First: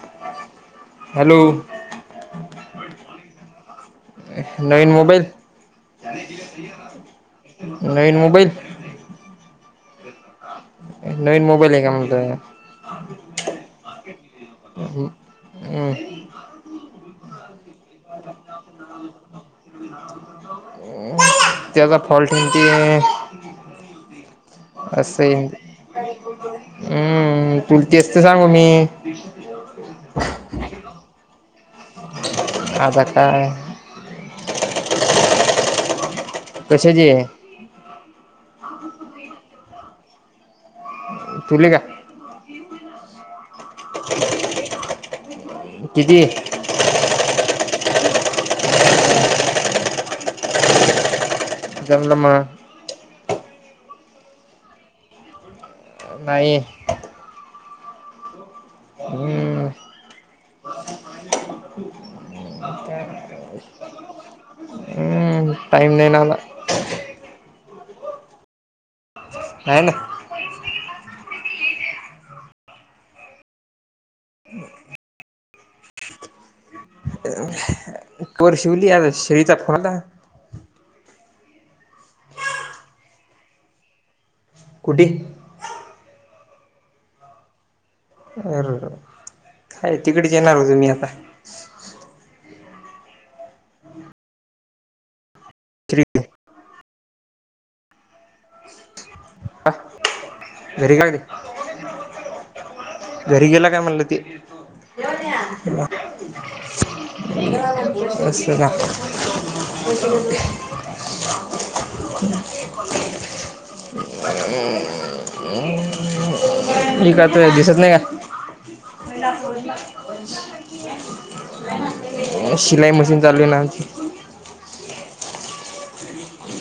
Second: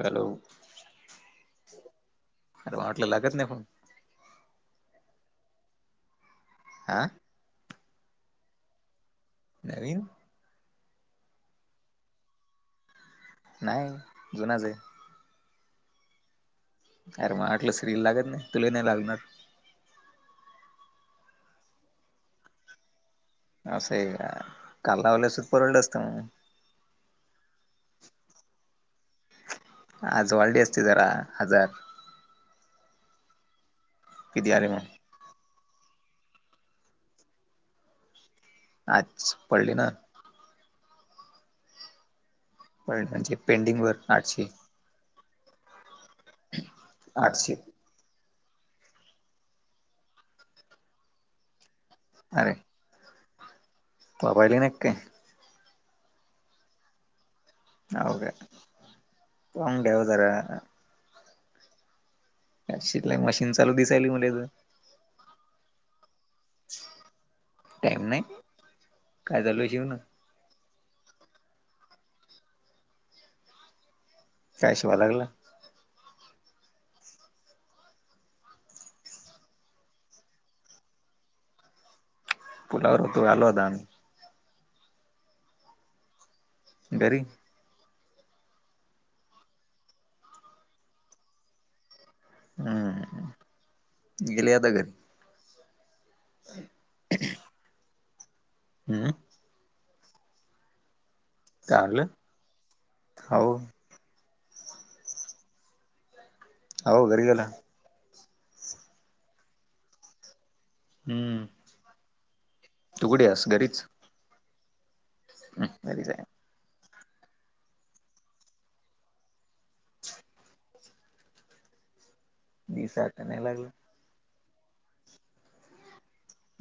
Hello hello अर मटले लागत नाही फोन नवीन मोबाईल आ नवीन मोबाईल नवीन नवीन मोबाईल आहे का म्हणतो ह नाही जुनाच आहे हम्म अरे मग आटल श्रील लागत नाही तुले नाही लागणार. त्याचा फॉल्ट [inaudible] असं आहे का काल असं लावल असत येईन तर परवडल असतं मंग. हम्म तुला तेच तर सांगू मी [inaudible] आजवाळडी असते जरा हजार आ द का विद्यालय म कस जी आहे. [unintelligible] आज पडली ना. तुले का. [unintelligible] किती. आठशे. चल ना म. बाबा आले नाहीत काय. नाही. जाऊदेत [unintelligible] जरा. आठशेत लय मशिन चालू दिसायली मले तर. टाइम नाही मला. टाईम नाही काय झाल नाही ना शिवनं. काय शिवाय लागला. अं [unintelligible] पोर शिवली आता शिळेचा फोला. पुलावर तूम्ही आला होता. कुठे. घरी. अररर, काय तिकडेच येणार होतो मी आता. अंम गेले आता घरी. थ्री. [unintelligible] हम्म. आं घरी का गेला. काल. घरी गेला काय म्हणलं ती. हो घरी गेला असं का. हम्म. तु कुठे हास घरीचं. [unintelligible] अं.. घरीचं आहे. एक हात दिसत नाही काय. [unintelligible] शिलाई दिस मशीन आता चालु नाही आहे ना लागला आमची.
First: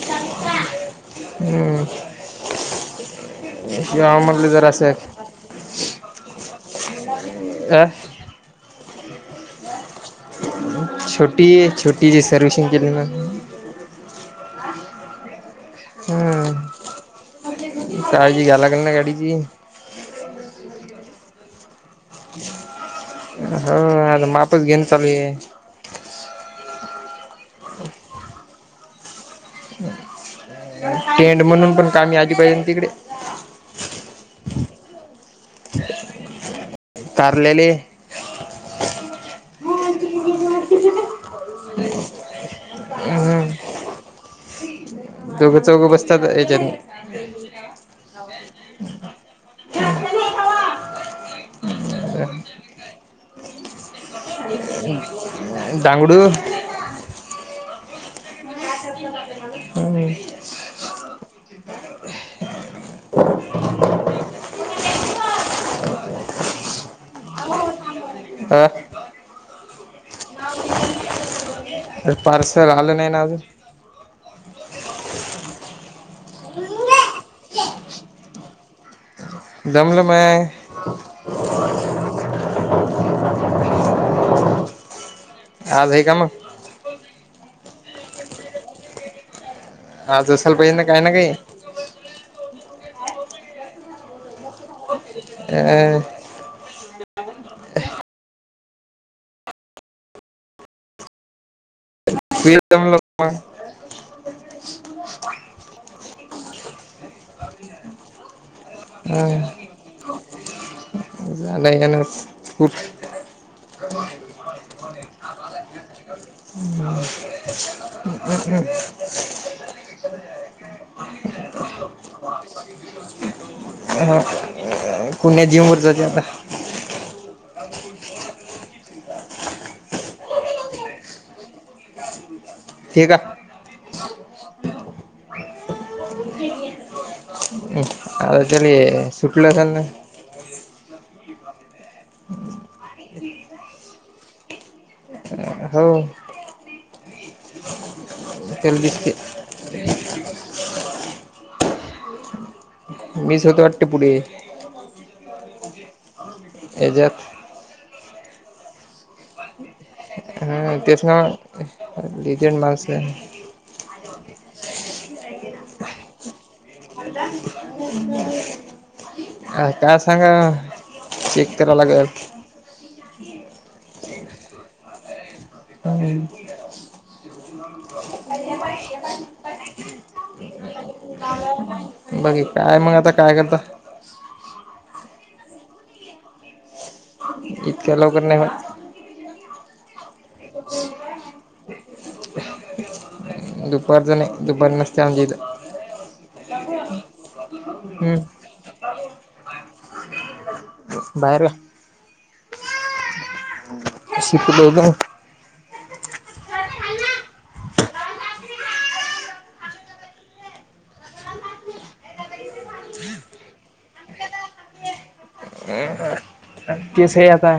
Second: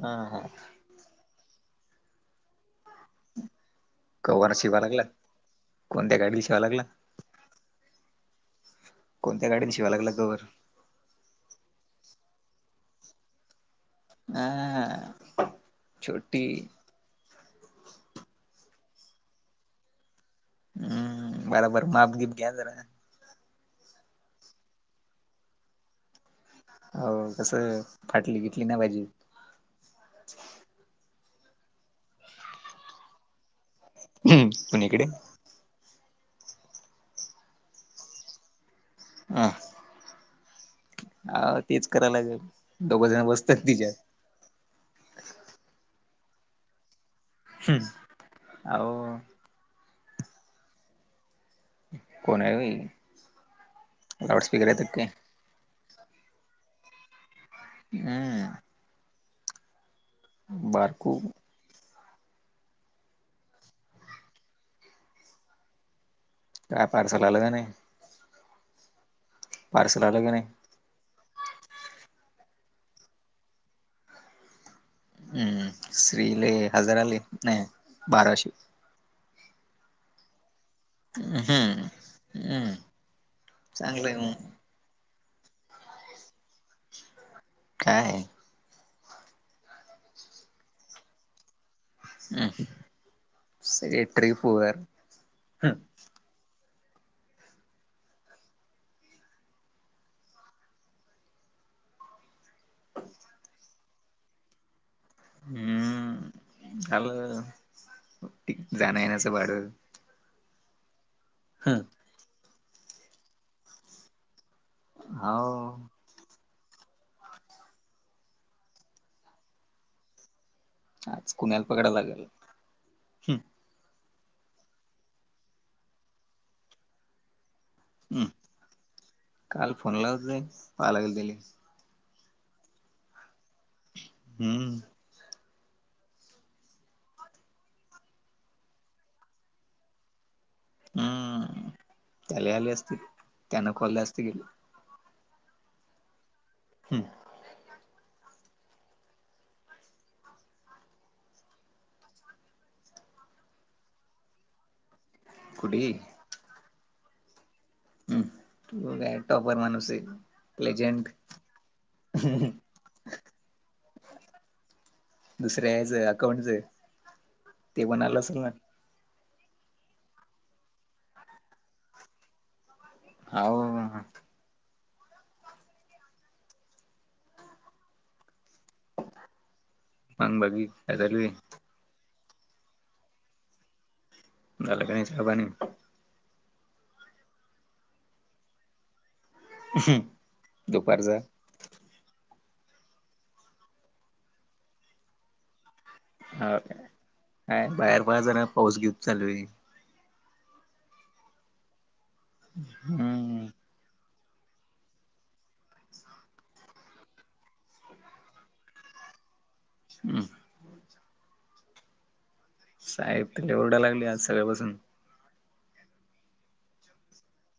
हां हां. अम... म्हटलं कवर जरा शिवाय असं लागला, कोणत्या गाडीला शिवाय लागला. अं.. कोणत्या गाडीन शिवाय लागला कवरं. छोटी ये छोटी जी सर्विसिंग केली ना. आं छोटी हम्म. ये. काळजी घ्या लागलं ना गाडीची. अं, बराबर माप गिप घ्या जरा. हो, आता मापच घेन चालूयं. हो, कसं फाटली बिटली नाय पाहिजे. टेंट म्हणून पण कामी आली पाहिजे ना तिकडे. हम्म, कुणीकडे तारलेले. आं... अ- तेच कराव लागलं, दोघंजण बसत्यात तिच्यात. [unintelligible] दोघं चौघं बसत्यात हेच्यातनी. हम्म, आवो. कोण आहे ओय, लाऊड स्पीकर येतात ते. दांगडू. अ.. म [unintelligible] बारको, काय पार्सल आलं का नाही? आं.. पार्सल आलं की नाही. अर.. पार्सल आलं नाही ना अजून, हम्म.. श्रीले हजारले नाही बाराशे. दमलं माय. हम् अम्म चांगले मग. आले का मगं. काय? आज असाल पाहिजे ना, काय ना काही हम्, सगळी ट्रिप वर. अ अ वम [unintelligible] हम्म झालं ठी जाण्यायेण्याच भाडं हा ख [unintelligible] अहो ह [unintelligible] आज कुण्याला पकडायला लागल ह [unintelligible] हम् काल फोन लावत होताय पाहा लागेल त्याला ठीक आहे हम्म हो आता त्याले सुटलं [unintelligible] ना हम्म त्याला आली असते त्यानं खोलल्या असते की हो हम्म तेला बी शिकीव ह मी स्वतः वाटतेे पुढे कुढली एजत ह तू काय टॉपर मणूस आहे हा तेच लेजंट ना लिजेंड [unintelligible] दुसऱ्या याज अकाउंटचय अ काय सांगा चेक कराय लागल हा.... व हम हे बघ [unintelligible] मग बाकी काय चालूये बाकी काय मग आता काय करता झाल का नाही चाय पाणी इतका लवकर नाय होत दुपारचा दुपारचा नाई दुपार नसते आमच्याइथ अ काय बाहेर पहा हम्म. जरा पाऊस किती चालू आहे बाहेर या हम्म शिकल [unintelligible] [unintelligible] हम् साहेब त लय ओरडाय लागलेत आज सकाळपासून अ केस आहे आता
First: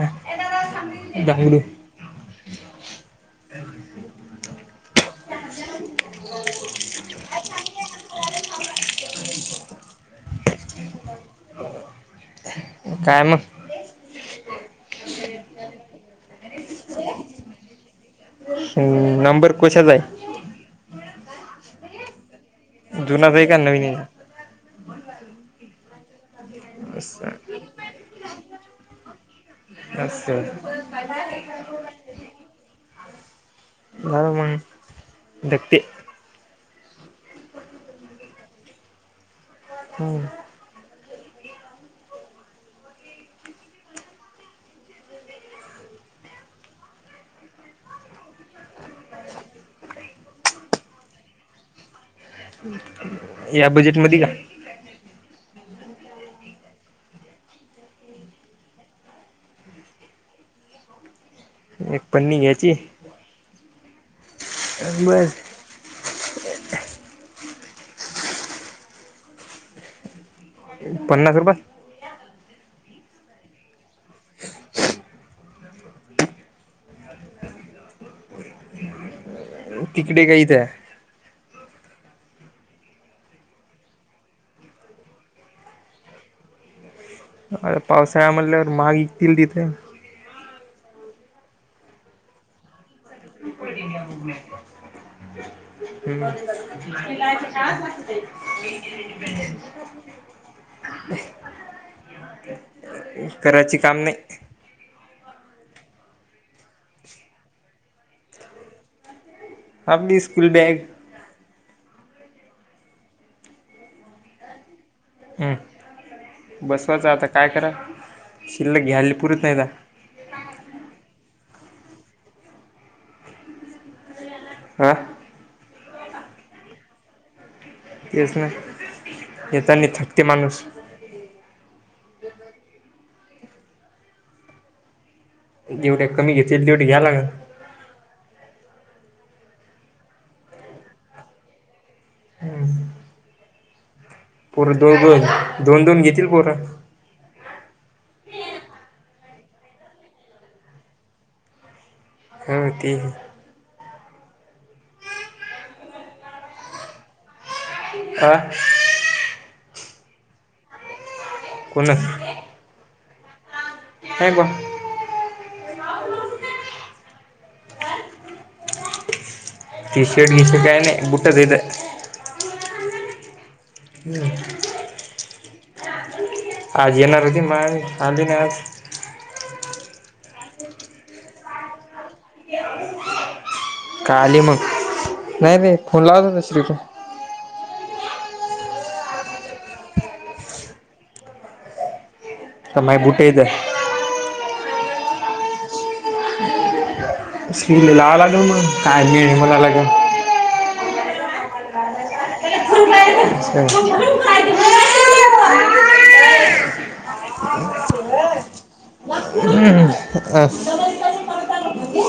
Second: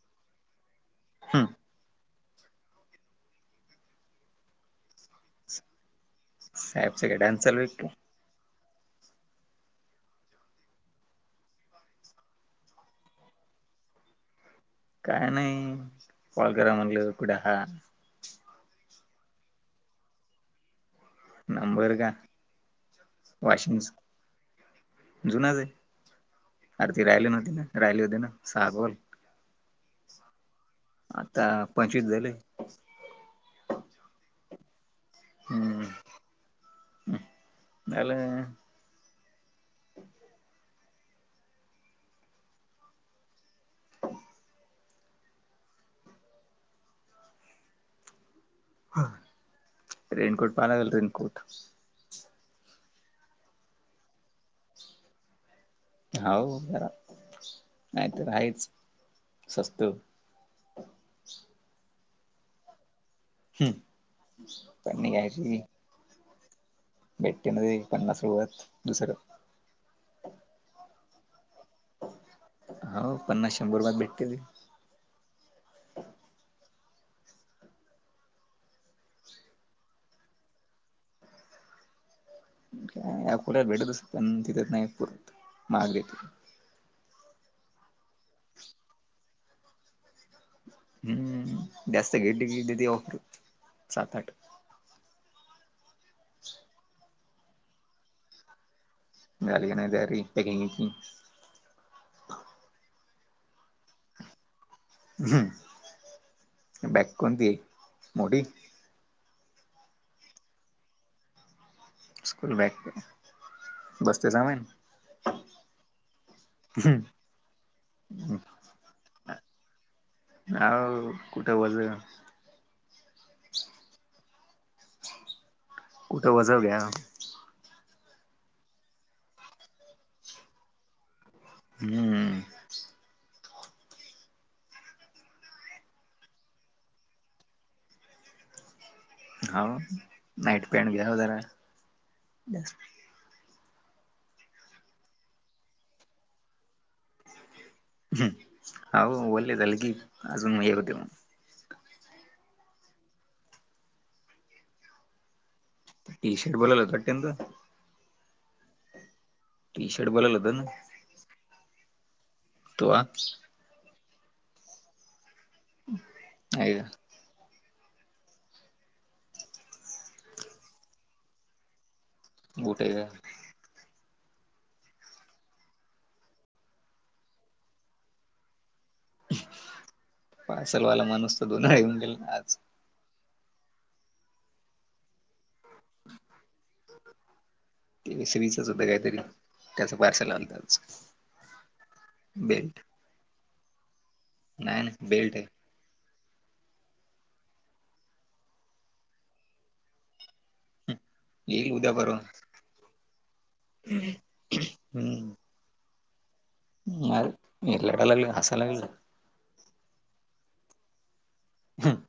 हम्म दाहडी.. एव [unintelligible] साहेबच का डान्स चालूयेत का काय मग काय नाही कॉल करा म्हणलं कुड हा हम्म नंबर कशाचा हाय. नंबर का जुनाच आहे का नवीन वाशिंगश आहे जुनाच ये अरे ते राहले असं नव्हते ना राहिले होते ना सहा कॉल असय - आता पाचवीस झाले. बर मंग हम्म झाल हम्म रेनकोट पाहालाआलो रेनकोट [unintelligible] या बजेट मध्ये का [unintelligible] हाओ जरा नाय तर हायेच सस्त एक पण नि घ्याची ह् पन्नी बस घ्यायची. भेट्टे नारे पन्नास रूपयात दुसरं पन्नास रुपयात हो पन्नास शंभर रुपयात भेटते ती तिकडे का इथ हा अकोल्यात भेटत असण पण तिथेच नाही पुरत महाग येत. अरे पावसाळा म्हंटल्यावर माळ तिरडीत ये हम्म जास्त घेतली की देती ऑफर सात आठ हम्म [inaudible] शिलाईच काम असुदे झाली का नाय तयारी पॅकिंग ची ई करायची काम नाय. हम् बॅक कोणती मोठी आमी स्कूल बॅग स्कूल बॅग पण बसते सामान हं बसवाचं आता काय करा शिल्लक घ्यायला पुरत नाय ना हाव कुठ वझ हा कुठं वजव घ्या. तेच ना येतानी थकते माणूस हम्म जेवढे कमी घेतील तेवढे घ्यायला लागण. हाव नाईट पॅन्ट घ्या ओ जरा पोरं दोन दोन दोन दोन घेतील पोर हाओ ओल्ले झालं की अजून हे होते मंग हं ती टी शर्ट बोलवला पट्टयाचा आ टी शर्ट बोलवला होता न कोणं नाय तो आप्स हँग हाय का टी शर्ट बीशर्ट काय नाय बूटचं हायत. बूटे घ्या ह् आज येणार रती म आणली ना पार्सलवाला माणूस तर दोन येऊन गेल ना आज काली मग नाही रेलावत हो दुसरीक श्रीचचद्धा काहीतरी त्याचं पार्सल आल होत आज बे मा बुट येत नाही नाही बेल्ट आहे स्कील अग म मलाग येईल उद्या परवा ह मी रडाय लागलंय आणि हसायलागलाय अ हम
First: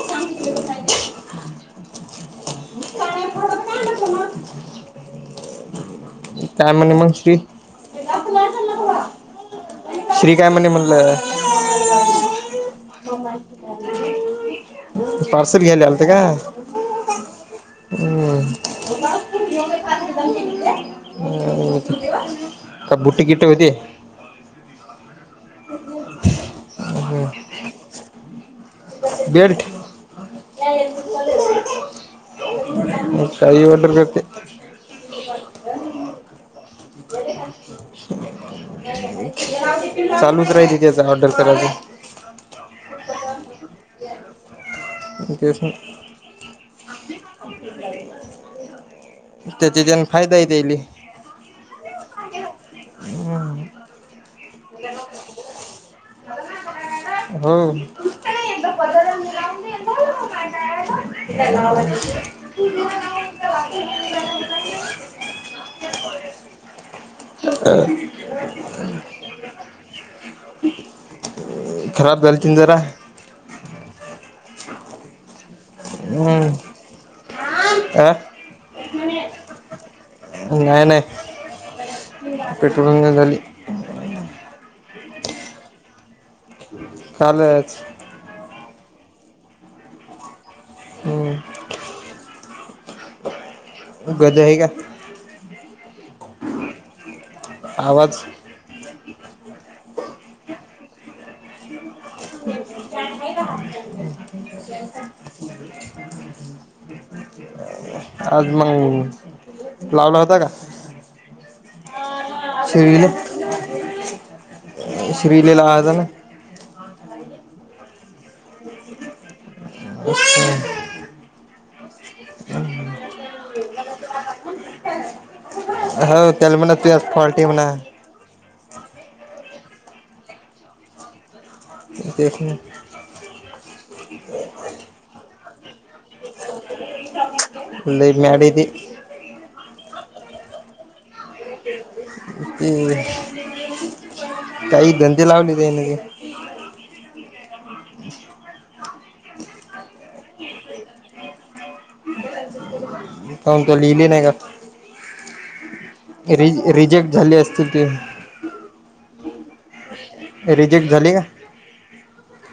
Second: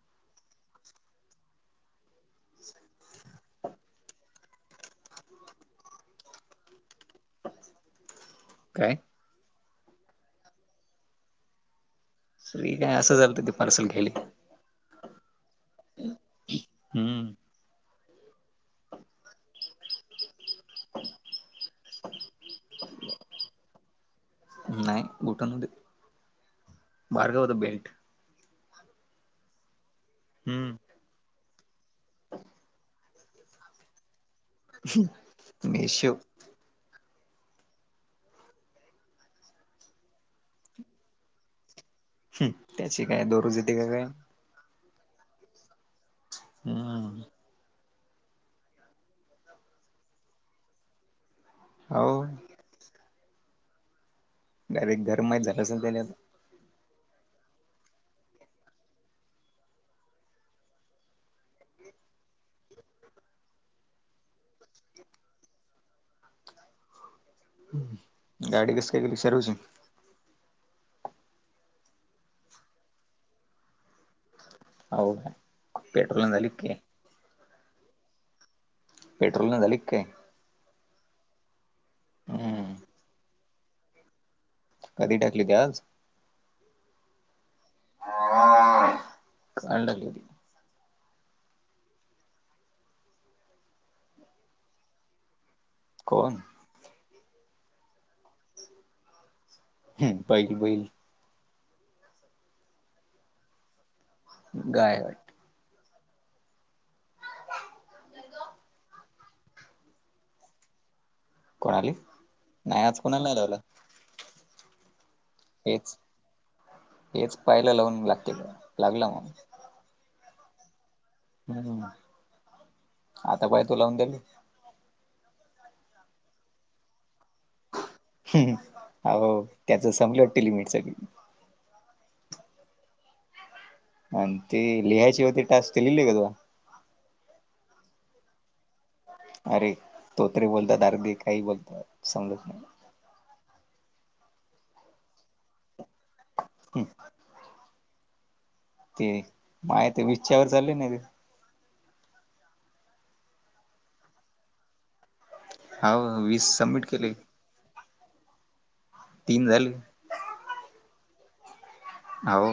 काय म्हणे मग श्री काय श्री काय म्हणणे म्हणलं श्री काय असं झालंं ते पार्सल घ्यायल का पार्सल घ्यायला आल ते का हम् ह [unintelligible] [unintelligible] का बुट किट होते? [unintelligible] बेड हम् ह म काही वाऑडर बे मिशो चालूच राहिलं त्याचं ऑर्डर करायच. हू, त्याची काय दररोज येते का काय? तेच म्हणलं. हू त्याची जन फायदाही त्याली. अहो ह डायरेक्ट घर माहीत झालं असलं त्या हो. [inaudible] गाडी कस काय गिली सर्व्हिसिंग खराब झाल्ती जरा. अहो काय? पेट्रोल न हू. झाली की काय पेट्रोल नाही झाली काय? नाही नाही, हम्म पेट्रोल नाही झाली. कधी टाकली ती आज? कालच. [inaudible] हम्म. गधा आहे का? कोण? आवाज? हम बैल बैल. [inaudible] गाय. आज मंग लावला होता का? कोणाली, नाय आज श्रीले कोणाला नाही लावला. हेच [unintelligible] हेच पाह्यला लावून लागतय का लागला मग. [unintelligible] [unintelligible] [unintelligible] हो हो त्याल म्हणा तूझ्यात फॉल्ट हे म्हणा हू हू आहो, त्याच संपल वाटत लिमिट सगळी. हू तेच ना. आणि ते लिहायची होती टास्क ते लिहिली का तू? लई मॅड हाय ते. अरे तोत्रे बोलतात, दारु दे काही बोलतात. समजत नाही ते काही धंदे लावले ते ना ते. हम ते, माय ते बिच्छावर चालले ना ते [inaudible] कोण ते लिहिले नाही का? हो वीस रि, सबमिट रिजेक्ट केले झाले असतील ते तीन झालेत. रिजेक्ट झाली का? हावो.